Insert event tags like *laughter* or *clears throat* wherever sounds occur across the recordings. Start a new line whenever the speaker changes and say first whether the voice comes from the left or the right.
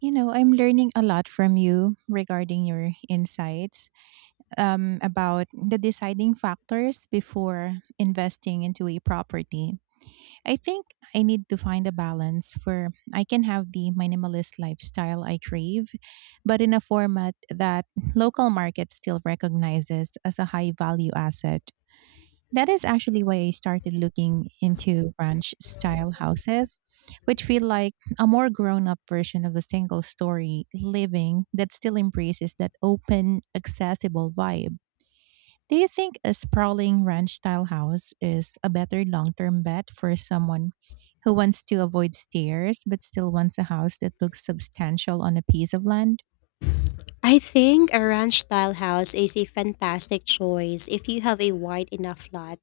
right: You know, I'm learning a lot from you regarding your insights about the deciding factors before investing into a property. I think I need to find a balance where I can have the minimalist lifestyle I crave, but in a format that local market still recognizes as a high value asset. That is actually why I started looking into ranch style houses, which feel like a more grown up version of a single story living that still embraces that open, accessible vibe. Do you think a sprawling ranch style house is a better long term bet for someone who wants to avoid stairs but still wants a house that looks substantial on a piece of land?
left: I think a ranch style house is a fantastic choice if you have a wide enough lot,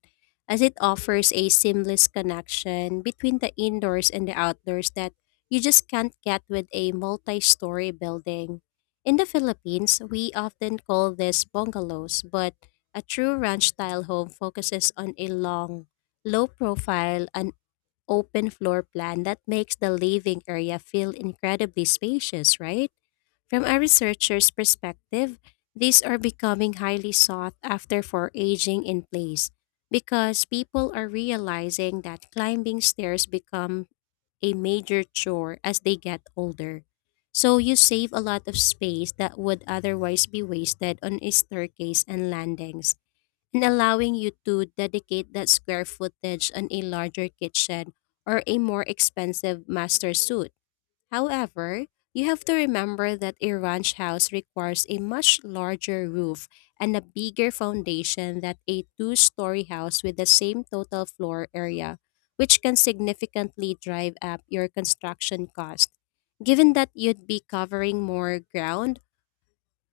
left: as it offers a seamless connection between the indoors and the outdoors that you just can't get with a multi story building. In the Philippines, we often call this bungalows, but a true ranch style home focuses on a long, low profile, and open floor plan that makes the living area feel incredibly spacious, right? From a researcher's perspective, these are becoming highly sought after for aging in place because people are realizing that climbing stairs become a major chore as they get older. So you save a lot of space that would otherwise be wasted on a staircase and landings, and allowing you to dedicate that square footage on a larger kitchen or a more expensive master suite. However, you have to remember that a ranch house requires a much larger roof and a bigger foundation than a two-story house with the same total floor area, which can significantly drive up your construction cost. Given that you'd be covering more ground,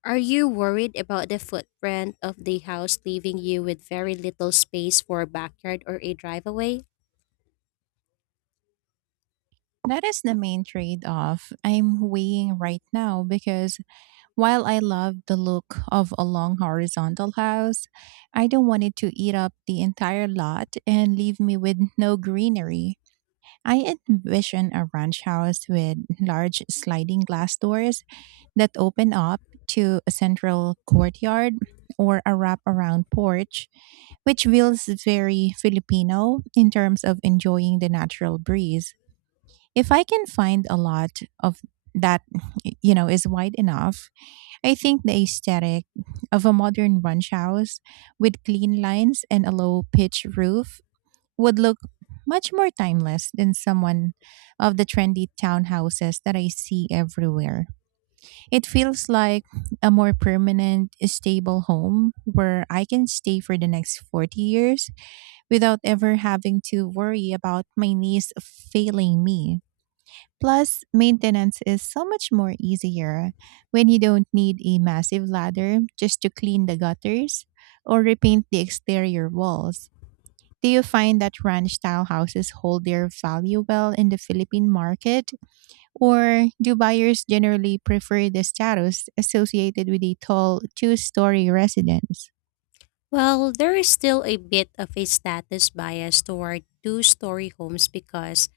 left: are you worried about the footprint of the house leaving you with very little space for a backyard or a driveway?
right: That is the main trade off I'm weighing right now, because while I love the look of a long horizontal house, I don't want it to eat up the entire lot and leave me with no greenery. I envision a ranch house with large sliding glass doors that open up to a central courtyard or a wraparound porch, which feels very Filipino in terms of enjoying the natural breeze. If I can find a lot of that, you know, is wide enough, I think the aesthetic of a modern ranch house with clean lines and a low pitch roof would look much more timeless than someone of the trendy townhouses that I see everywhere. It feels like a more permanent, stable home where I can stay for the next 40 years without ever having to worry about my niece failing me. Plus, maintenance is so much more easier when you don't need a massive ladder just to clean the gutters or repaint the exterior walls. Do you find that ranch style houses hold their value well in the Philippine market, or do buyers generally prefer the status associated with a tall two-story residence?
left: Well, there is still a bit of a status bias toward two-story homes because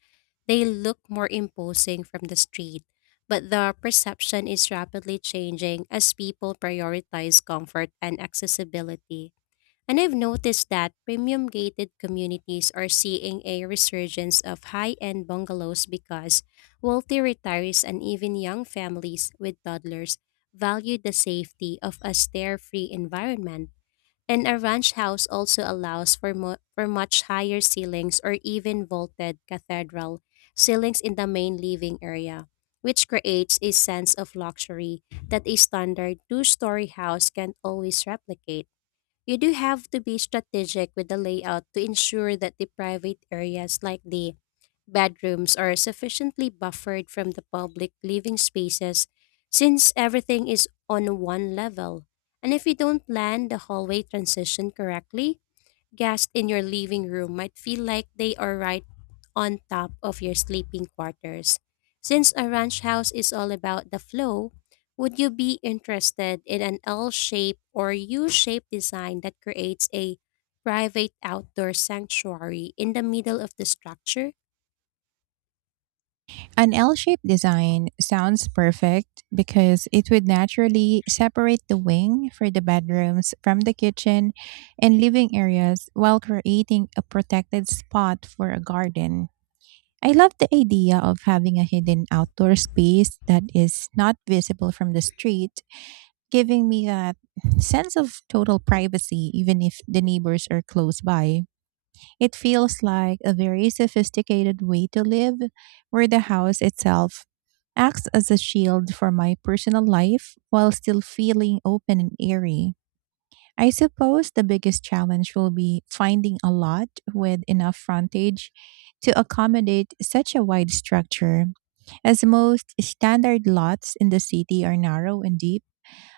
left: they look more imposing from the street, but the perception is rapidly changing as people prioritize comfort and accessibility. And I've noticed that premium gated communities are seeing a resurgence of high end bungalows because wealthy retirees and even young families with toddlers value the safety of a stair free environment. And a ranch house also allows for much higher ceilings or even vaulted cathedral ceilings in the main living area, which creates a sense of luxury that a standard two-story house can't always replicate. You do have to be strategic with the layout to ensure that the private areas, like the bedrooms, are sufficiently buffered from the public living spaces, since everything is on one level. And if you don't plan the hallway transition correctly, guests in your living room might feel like they are right on top of your sleeping quarters. Since a ranch house is all about the flow, would you be interested in an L shape or U shape design that creates a private outdoor sanctuary in the middle of the structure?
right: An L shaped design sounds perfect because it would naturally separate the wing for the bedrooms from the kitchen and living areas while creating a protected spot for a garden. I love the idea of having a hidden outdoor space that is not visible from the street, giving me that sense of total privacy even if the neighbors are close by. It feels like a very sophisticated way to live, where the house itself acts as a shield for my personal life while still feeling open and airy. I suppose the biggest challenge will be finding a lot with enough frontage to accommodate such a wide structure, as most standard lots in the city are narrow and deep.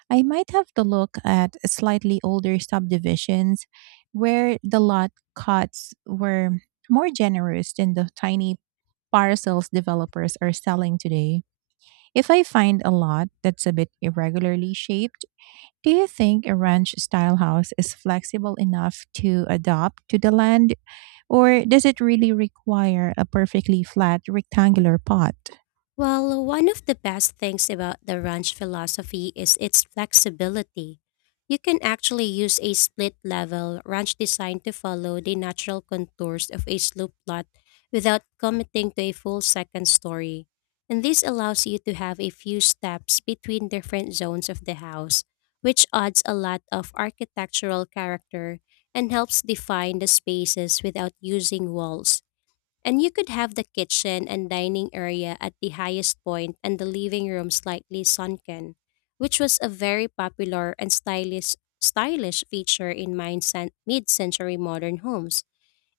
right: I might have to look at slightly older subdivisions where the lot cuts were more generous than the tiny parcels developers are selling today. If I find a lot that's a bit irregularly shaped, do you think a ranch style house is flexible enough to adapt to the land, or does it really require a perfectly flat rectangular pot?
left: Well, one of the best things about the ranch philosophy is its flexibility. You can actually use a split level ranch design to follow the natural contours of a slope lot without committing to a full second story. And this allows you to have a few steps between different zones of the house, which adds a lot of architectural character and helps define the spaces without using walls. And you could have the kitchen and dining area at the highest point and the living room slightly sunken, which was a very popular and stylish feature in mid century modern homes.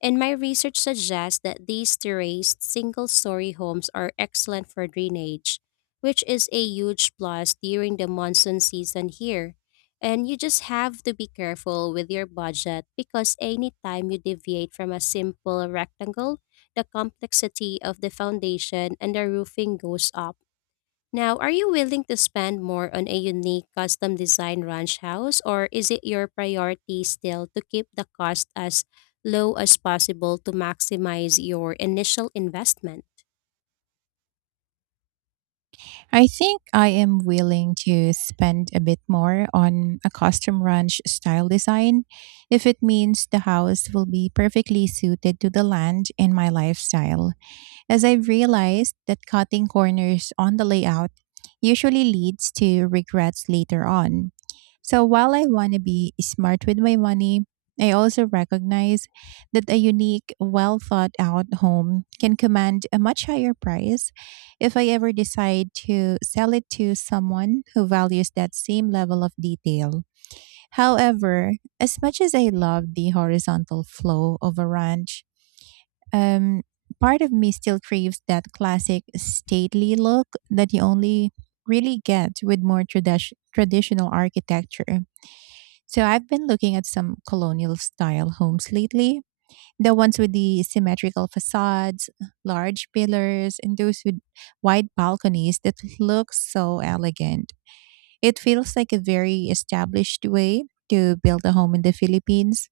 left: And my research suggests that these terraced single story homes are excellent for drainage, which is a huge plus during the monsoon season here. And you just have to be careful with your budget, because anytime you deviate from a simple rectangle, the complexity of the foundation and the roofing goes up. Now, are you willing to spend more on a unique custom design ranch house, or is it your priority still to keep the cost as low as possible to maximize your initial investment?
right: I think I am willing to spend a bit more on a custom ranch style design if it means the house will be perfectly suited to the land and my lifestyle, as I've realized that cutting corners on the layout usually leads to regrets later on. So while I want to be smart with my money, I also recognize that a unique, well thought out home can command a much higher price if I ever decide to sell it to someone who values that same level of detail. However, as much as I love the horizontal flow of a ranch, um, part of me still craves that classic stately look that you only really get with more traditional architecture. So I've been looking at some colonial style homes lately, the ones with the symmetrical facades, large pillars, and those with wide balconies that look so elegant. It feels like a very established way to build a home in the Philippines,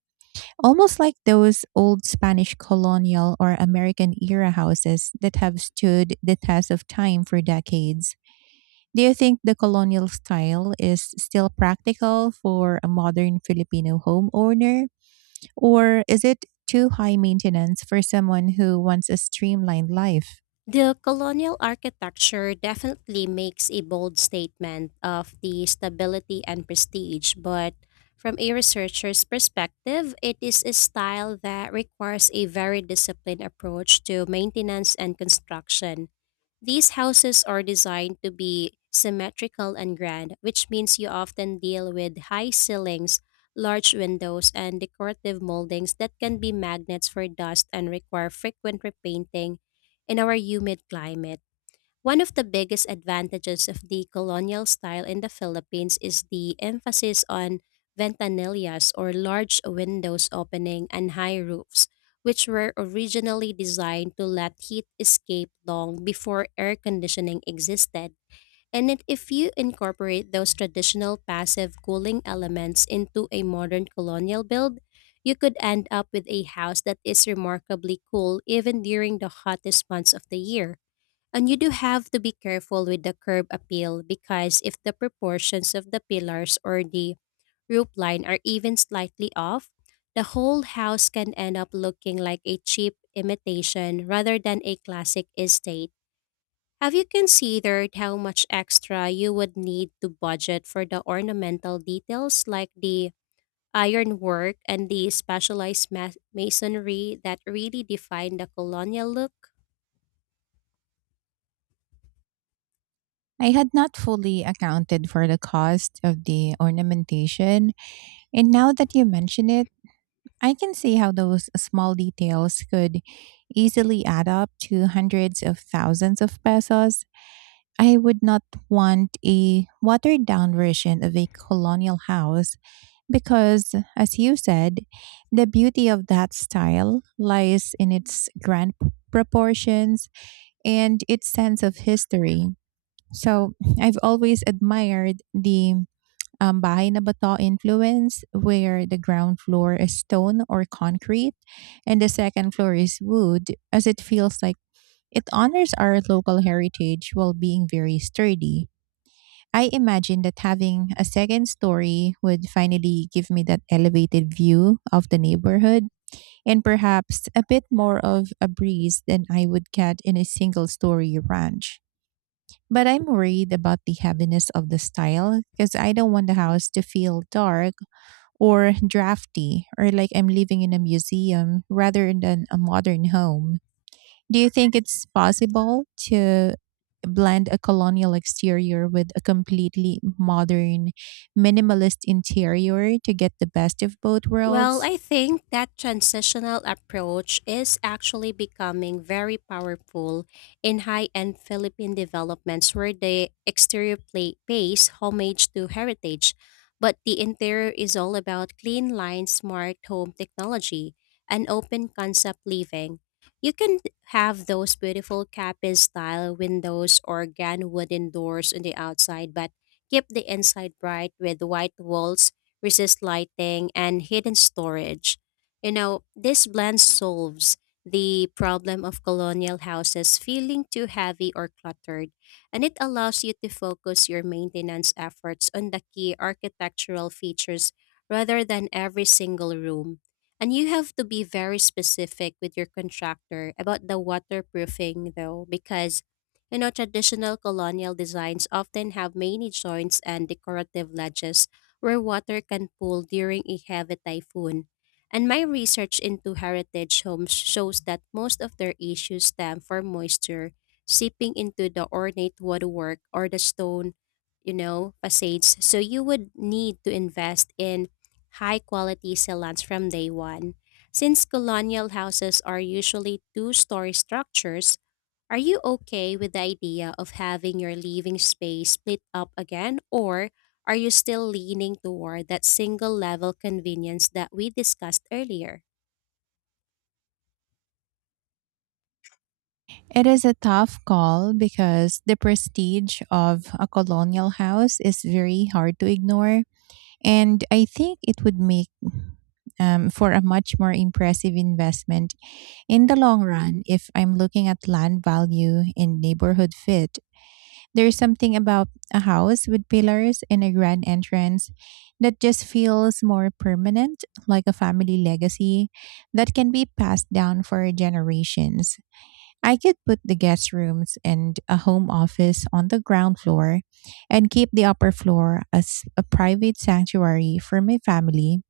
right: almost like those old Spanish colonial or American era houses that have stood the test of time for decades. Do you think the colonial style is still practical for a modern Filipino homeowner, or is it too high maintenance for someone who wants a streamlined life?
left: The colonial architecture definitely makes a bold statement of the stability and prestige, but from a researcher's perspective, it is a style that requires a very disciplined approach to maintenance and construction. These houses are designed to be symmetrical and grand, which means you often deal with high ceilings, large windows, and decorative moldings that can be magnets for dust and require frequent repainting in our humid climate. One of the biggest advantages of the colonial style in the Philippines is the emphasis on ventanillas, or large windows opening and high roofs, which were originally designed to let heat escape long before air conditioning existed. And if you incorporate those traditional passive cooling elements into a modern colonial build, you could end up with a house that is remarkably cool even during the hottest months of the year. And you do have to be careful with the curb appeal, because if the proportions of the pillars or the roof line are even slightly off, the whole house can end up looking like a cheap imitation rather than a classic estate. Have you considered how much extra you would need to budget for the ornamental details, like the ironwork and the specialized masonry that really define the colonial look?
right: I had not fully accounted for the cost of the ornamentation, and now that you mention it, I can see how those small details could easily add up to hundreds of thousands of pesos. I would not want a watered down version of a colonial house because, as you said, the beauty of that style lies in its grand proportions and its sense of history. So I've always admired the bahay na bato influence, where the ground floor is stone or concrete and the second floor is wood, as it feels like it honors our local heritage while being very sturdy. I imagine that having a second story would finally give me that elevated view of the neighborhood and perhaps a bit more of a breeze than I would get in a single story ranch. But I'm worried about the heaviness of the style because I don't want the house to feel dark or drafty or like I'm living in a museum rather than a modern home. Do you think it's possible to blend a colonial exterior with a completely modern minimalist interior to get the best of both
left: Well,
right: worlds?
left: I think that transitional approach is actually becoming very powerful in high end Philippine developments, where the exterior plate pays homage to heritage, but the interior is all about clean line smart home technology and open concept living. You can have those beautiful cabin style windows or gan wooden doors on the outside, but keep the inside bright with white walls, resist lighting, and hidden storage. You know, this blend solves the problem of colonial houses feeling too heavy or cluttered, and it allows you to focus your maintenance efforts on the key architectural features rather than every single room. And you have to be very specific with your contractor about the waterproofing, though, because, you know, traditional colonial designs often have many joints and decorative ledges where water can pool during a heavy typhoon. And my research into heritage homes shows that most of their issues stem from moisture seeping into the ornate woodwork or the stone, you know, facades. So you would need to invest in high quality sealants from day one. Since colonial houses are usually two-story structures, are you okay with the idea of having your living space split up again, or are you still leaning toward that single level convenience that we discussed earlier?
right: It is a tough call because the prestige of a colonial house is very hard to ignore. And I think it would make for a much more impressive investment. In the long run, if I'm looking at land value and neighborhood fit, there's something about a house with pillars and a grand entrance that just feels more permanent, like a family legacy that can be passed down for generations. I could put the guest rooms and a home office on the ground floor and keep the upper floor as a private sanctuary for my family,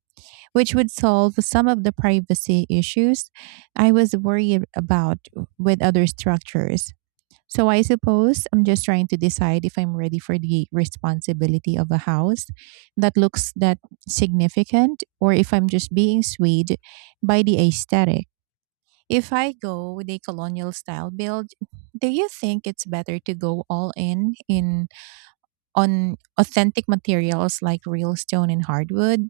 right: which would solve some of the privacy issues I was worried about with other structures. So I suppose I'm just trying to decide if I'm ready for the responsibility of a house that looks that significant, or if I'm just being swayed by the aesthetic. If I go with a colonial style build, do you think it's better to go all in on authentic materials like real stone and hardwood,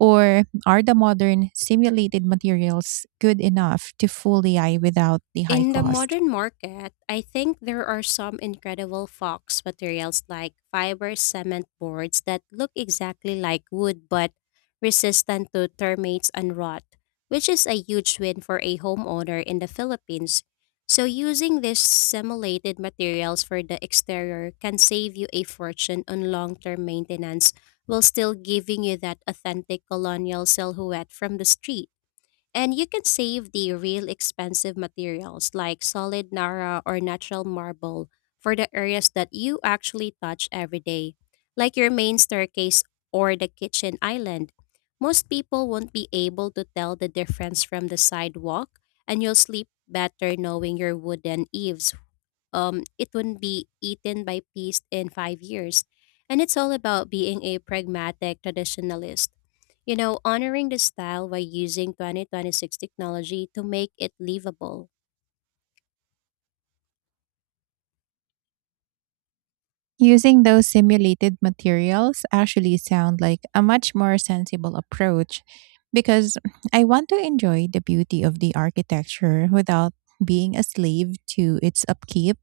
right: or are the modern simulated materials good enough to fool AI without the high
left: In the
right: cost?
left: modern market, I think there are some incredible fox materials, like fiber cement boards that look exactly like wood but resistant to termites and rot, which is a huge win for a homeowner in the Philippines. So, using these simulated materials for the exterior can save you a fortune on long term maintenance while still giving you that authentic colonial silhouette from the street. And you can save the real expensive materials, like solid Nara or natural marble, for the areas that you actually touch every day, like your main staircase or the kitchen island. Most people won't be able to tell the difference from the sidewalk, and you'll sleep better knowing your wooden eaves it wouldn't be eaten by pests in 5 years. And it's all about being a pragmatic traditionalist. You know, honoring the style by using 2026 technology to make it livable.
right: Using those simulated materials actually sound like a much more sensible approach, because I want to enjoy the beauty of the architecture without being a slave to its upkeep.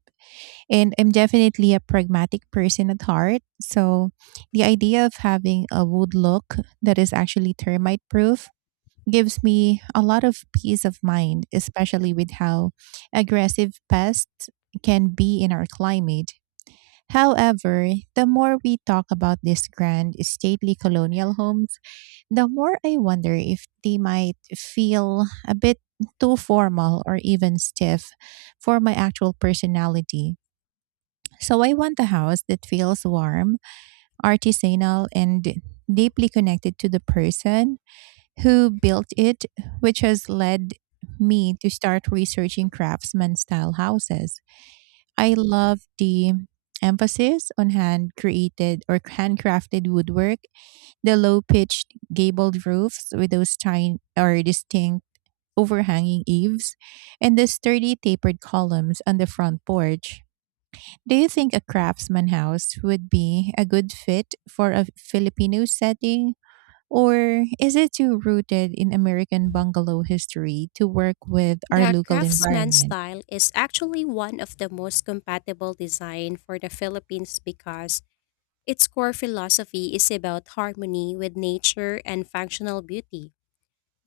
right: And I'm definitely a pragmatic person at heart. So the idea of having a wood look that is actually termite proof gives me a lot of peace of mind, especially with how aggressive pests can be in our climate. However, the more we talk about these grand stately colonial homes, the more I wonder if they might feel a bit too formal or even stiff for my actual personality. So I want a house that feels warm, artisanal, and deeply connected to the person who built it, which has led me to start researching craftsman style houses. I love the emphasis on hand created or handcrafted woodwork, the low pitched gabled roofs with those tiny or distinct overhanging eaves, and the sturdy tapered columns on the front porch. Do you think a craftsman house would be a good fit for a Filipino setting? Or is it too rooted in American bungalow history to work with our
left: The
right: local
left: craftsman
right: environment?
left: style is actually one of the most compatible design for the Philippines, because its core philosophy is about harmony with nature and functional beauty.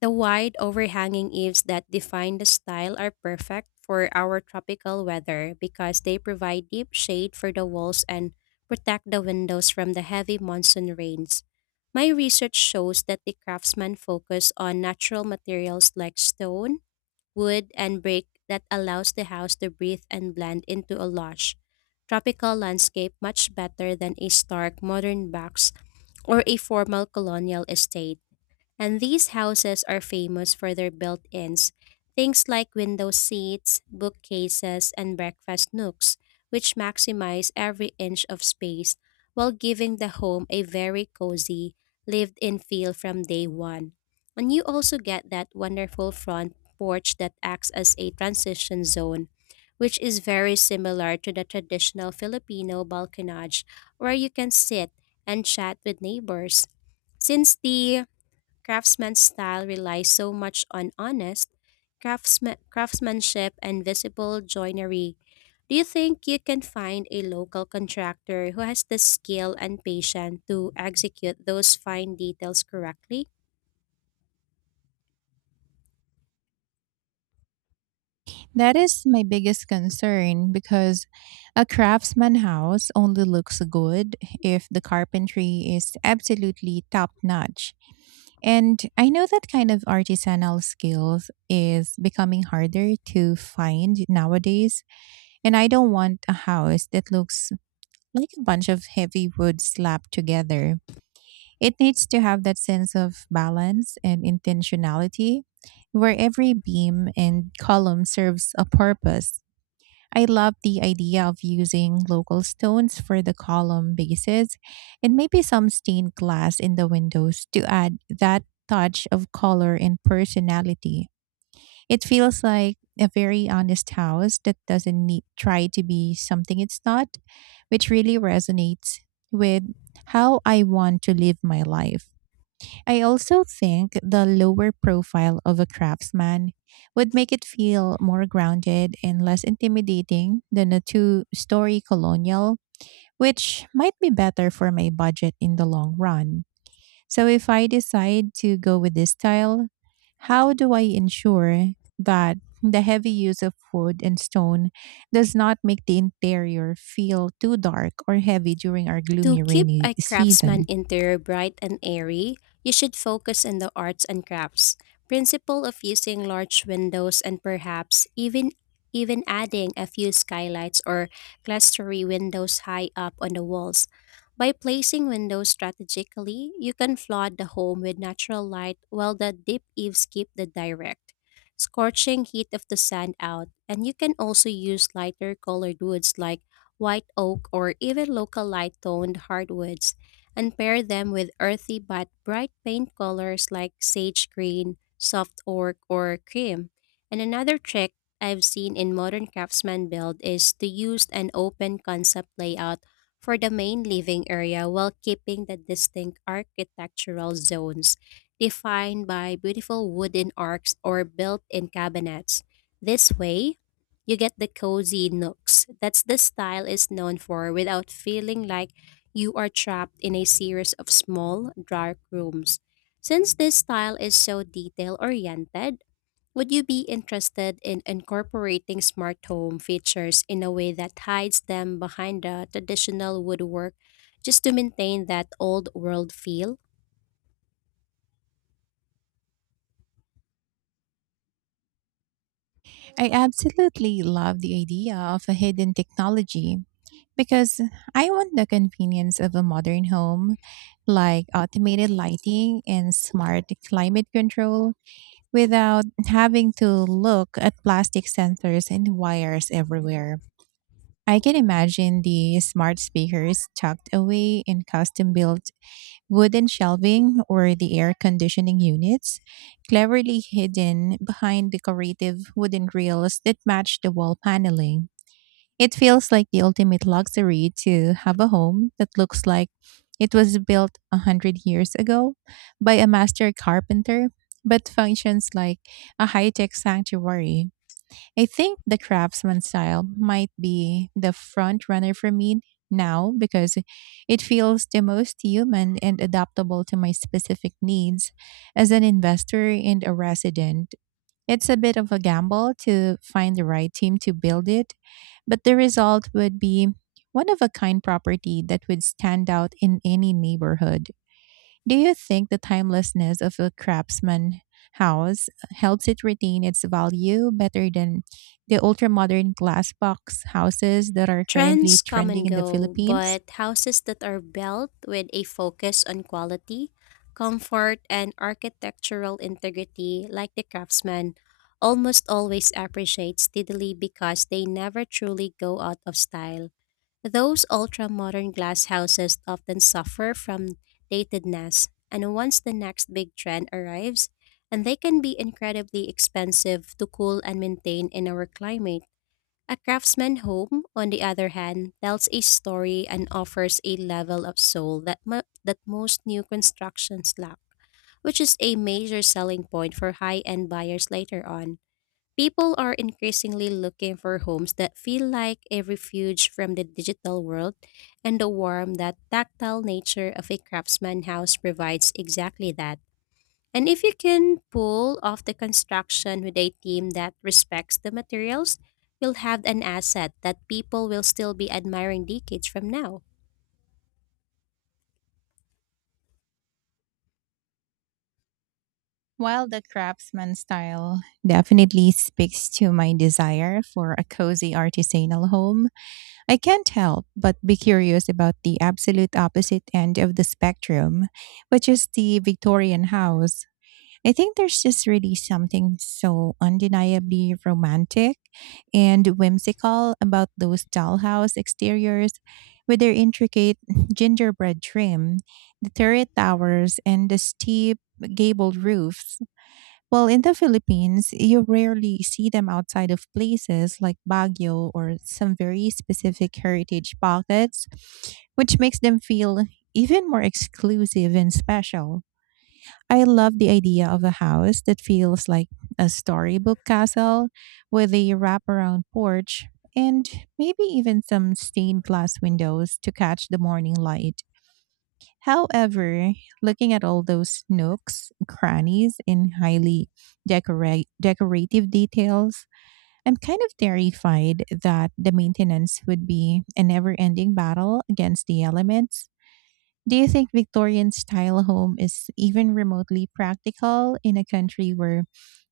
left: The wide overhanging eaves that define the style are perfect for our tropical weather, because they provide deep shade for the walls and protect the windows from the heavy monsoon rains. My research shows that the craftsmen focus on natural materials like stone, wood, and brick that allows the house to breathe and blend into a lush, tropical landscape much better than a stark modern box or a formal colonial estate. And these houses are famous for their built ins, things like window seats, bookcases, and breakfast nooks, which maximize every inch of space while giving the home a very cozy, lived in feel from day one. And you also get that wonderful front porch that acts as a transition zone, which is very similar to the traditional Filipino balconage, where you can sit and chat with neighbors. Since the Craftsman's style relies so much on honest craftsmanship and visible joinery, do you think you can find a local contractor who has the skill and patience to execute those fine details correctly?
right: That is my biggest concern, because a craftsman house only looks good if the carpentry is absolutely top notch. And I know that kind of artisanal skills is becoming harder to find nowadays. And I don't want a house that looks like a bunch of heavy wood slapped together. It needs to have that sense of balance and intentionality, where every beam and column serves a purpose. I love the idea of using local stones for the column bases and maybe some stained glass in the windows to add that touch of color and personality. It feels like a very honest house that doesn't need, try to be something it's not, which really resonates with how I want to live my life. I also think the lower profile of a craftsman would make it feel more grounded and less intimidating than a two-story colonial, which might be better for my budget in the long run. So, if I decide to go with this style, how do I ensure that the heavy use of wood and stone does not make the interior feel too dark or heavy during our
left: To
right: gloomy
left: keep
right: rainy
left: a craftsman
right: season?
left: interior bright and airy, you should focus on the arts and crafts principle of using large windows, and perhaps even adding a few skylights or clustery windows high up on the walls. By placing windows strategically, you can flood the home with natural light while the deep eaves keep the direct, scorching heat of the sand out, and you can also use lighter colored woods, like white oak, or even local light toned hardwoods, and pair them with earthy but bright paint colors like sage green, soft oak, or cream. And another trick I've seen in modern craftsman build is to use an open concept layout for the main living area while keeping the distinct architectural zones defined by beautiful wooden arcs or built in cabinets. This way, you get the cozy nooks that's the style is known for without feeling like you are trapped in a series of small, dark rooms. Since this style is so detail oriented, would you be interested in incorporating smart home features in a way that hides them behind the traditional woodwork just to maintain that old world feel?
right: I absolutely love the idea of a hidden technology, because I want the convenience of a modern home, like automated lighting and smart climate control, without having to look at plastic sensors and wires everywhere. I can imagine the smart speakers tucked away in custom built wooden shelving or the air conditioning units, cleverly hidden behind decorative wooden rails that match the wall paneling. It feels like the ultimate luxury to have a home that looks like it was built 100 years ago by a master carpenter, but functions like a high tech sanctuary. I think the craftsman style might be the front runner for me now because it feels the most human and adaptable to my specific needs as an investor and a resident. It's a bit of a gamble to find the right team to build it, but the result would be one of a kind property that would stand out in any neighborhood. Do you think the timelessness of a craftsman house helps it retain its value better than the ultramodern glass box houses that are currently
left: Trends come
right: trending
left: and
right: in the
left: go,
right: Philippines?
left: but houses that are built with a focus on quality, comfort, and architectural integrity, like the craftsman, almost always appreciate steadily because they never truly go out of style. Those ultra modern glass houses often suffer from datedness, and once the next big trend arrives, and they can be incredibly expensive to cool and maintain in our climate. A craftsman's home, on the other hand, tells a story and offers a level of soul that, that most new constructions lack, which is a major selling point for high end buyers later on. People are increasingly looking for homes that feel like a refuge from the digital world, and the warm, that tactile nature of a craftsman house provides exactly that. And if you can pull off the construction with a team that respects the materials, you'll have an asset that people will still be admiring decades from now.
right: While the craftsman style definitely speaks to my desire for a cozy artisanal home, I can't help but be curious about the absolute opposite end of the spectrum, which is the Victorian house. I think there's just really something so undeniably romantic and whimsical about those dollhouse exteriors with their intricate *laughs* gingerbread trim, the turret towers, and the steep gabled roofs. Well, in the Philippines, you rarely see them outside of places like Baguio or some very specific heritage pockets, which makes them feel even more exclusive and special. I love the idea of a house that feels like a storybook castle with a wraparound porch and maybe even some stained glass windows to catch the morning light. However, looking at all those nooks, crannies, and highly decorative details, I'm kind of terrified that the maintenance would be a never ending battle against the elements. Do you think Victorian style home is even remotely practical in a country where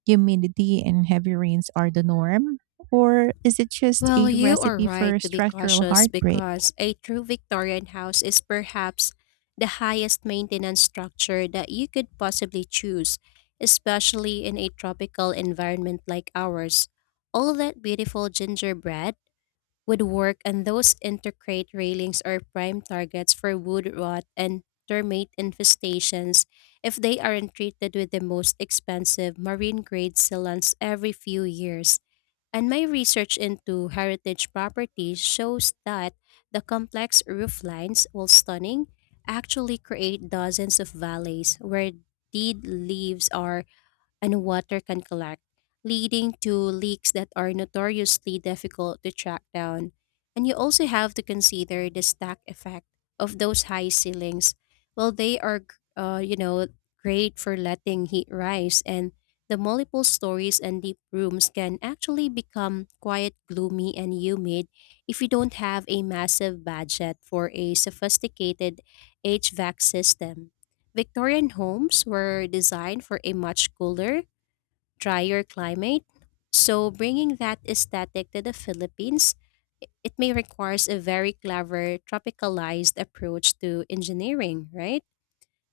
right: humidity and heavy rains are the norm? Or is it just
left: Well,
right: a
left: you are
right: recipe
left: right
right: for
left: to be
right: structural
left: cautious
right: heartbreak?
left: because a true Victorian house is perhaps the highest maintenance structure that you could possibly choose, especially in a tropical environment like ours. All that beautiful gingerbread would work, and those intercrate railings are prime targets for wood rot and termite infestations if they aren't treated with the most expensive marine grade sealants every few years. And my research into heritage properties shows that the complex roof lines, while stunning, actually create dozens of valleys where dead leaves are and water can collect, leading to leaks that are notoriously difficult to track down. And you also have to consider the stack effect of those high ceilings. Well, they are, uh, you know, great for letting heat rise, and the multiple stories and deep rooms can actually become quite gloomy and humid if you don't have a massive budget for a sophisticated HVAC system. Victorian homes were designed for a much cooler drier climate. So bringing that aesthetic to the Philippines, it may requires a very clever tropicalized approach to engineering, right?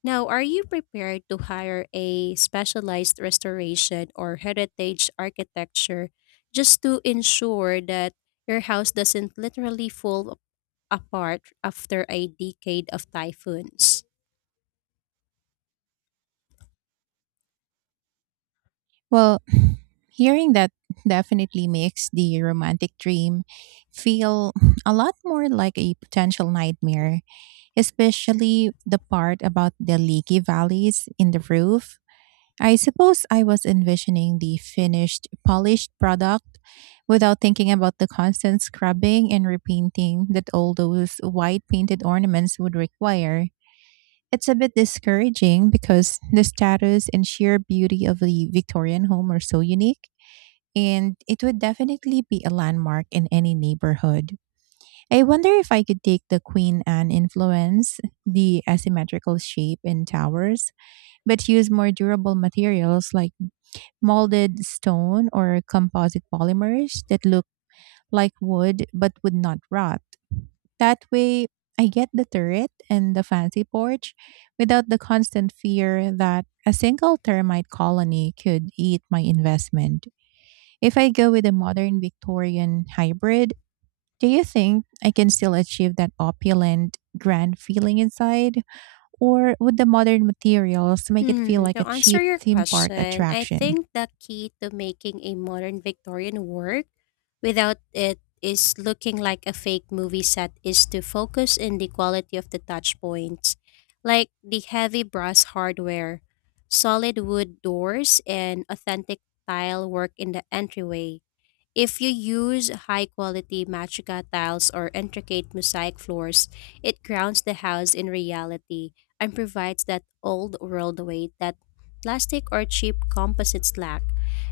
left: Now, are you prepared to hire a specialized restoration or heritage architecture just to ensure that your house doesn't literally fall apart after a decade of typhoons?
right: Well, *sighs* *clears throat* hearing that definitely makes the romantic dream feel *clears throat* a lot more like a potential nightmare, especially the part about the leaky valleys in the roof. I suppose I was envisioning the finished, polished product without thinking about the constant scrubbing and repainting that all those white painted ornaments would require. It's a bit discouraging because the status and sheer beauty of the Victorian home are so unique, and it would definitely be a landmark in any neighborhood. I wonder if I could take the Queen Anne influence, the asymmetrical shape and towers, but use more durable materials like molded stone or composite polymers that look like wood but would not rot. That way, I get the turret and the fancy porch without the constant fear that a single termite colony could eat my investment. If I go with a modern Victorian hybrid, do you think I can still achieve that opulent, grand feeling inside? Or would the modern materials make it feel
left: Hmm,
right: like
left: to
right: a
left: answer
right: cheap
left: your
right: theme park
left: question, I
right: attraction?
left: think the key to making a modern Victorian work without it is looking like a fake movie set is to focus in the quality of the touch points, like the heavy brass hardware, solid wood doors, and authentic tile work in the entryway. If you use high quality matrica tiles or intricate mosaic floors, it grounds the house in reality and provides that old world weight that plastic or cheap composites lack.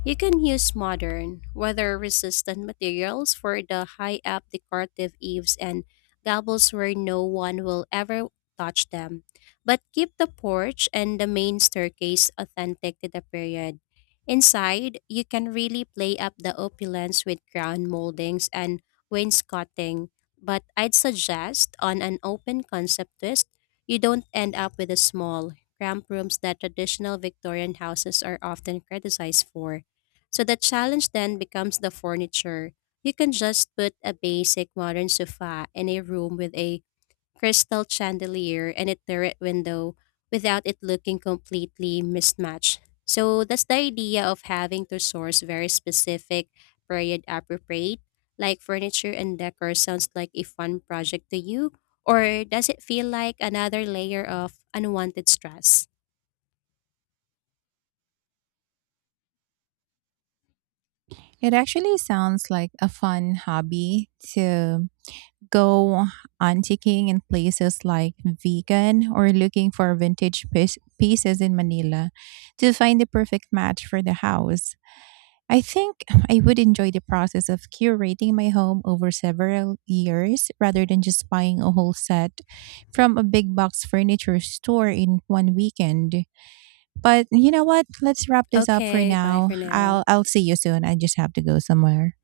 left: You can use modern, weather resistant materials for the high up decorative eaves and gables where no one will ever touch them. But keep the porch and the main staircase authentic to the period. Inside, you can really play up the opulence with crown moldings and wainscoting, but I'd suggest on an open concept twist, you don't end up with the small, cramped rooms that traditional Victorian houses are often criticized for. So the challenge then becomes the furniture. You can just put a basic modern sofa in a room with a crystal chandelier and a turret window without it looking completely mismatched. So that's the idea of having to source very specific period appropriate, like furniture and decor sounds like a fun project to you, or does it feel like another layer of unwanted stress?
right: It actually sounds like a fun hobby to go antiquing in places like Vegan or looking for pieces in Manila to find the perfect match for the house. I think I would enjoy the process of curating my home over several years rather than just buying a whole set from a big box furniture store in one weekend. But you know what? Let's wrap this up for
left: Okay, bye
right: now.
left: for
right: I'll
left: now.
right: I'll see you soon. I just have to go somewhere.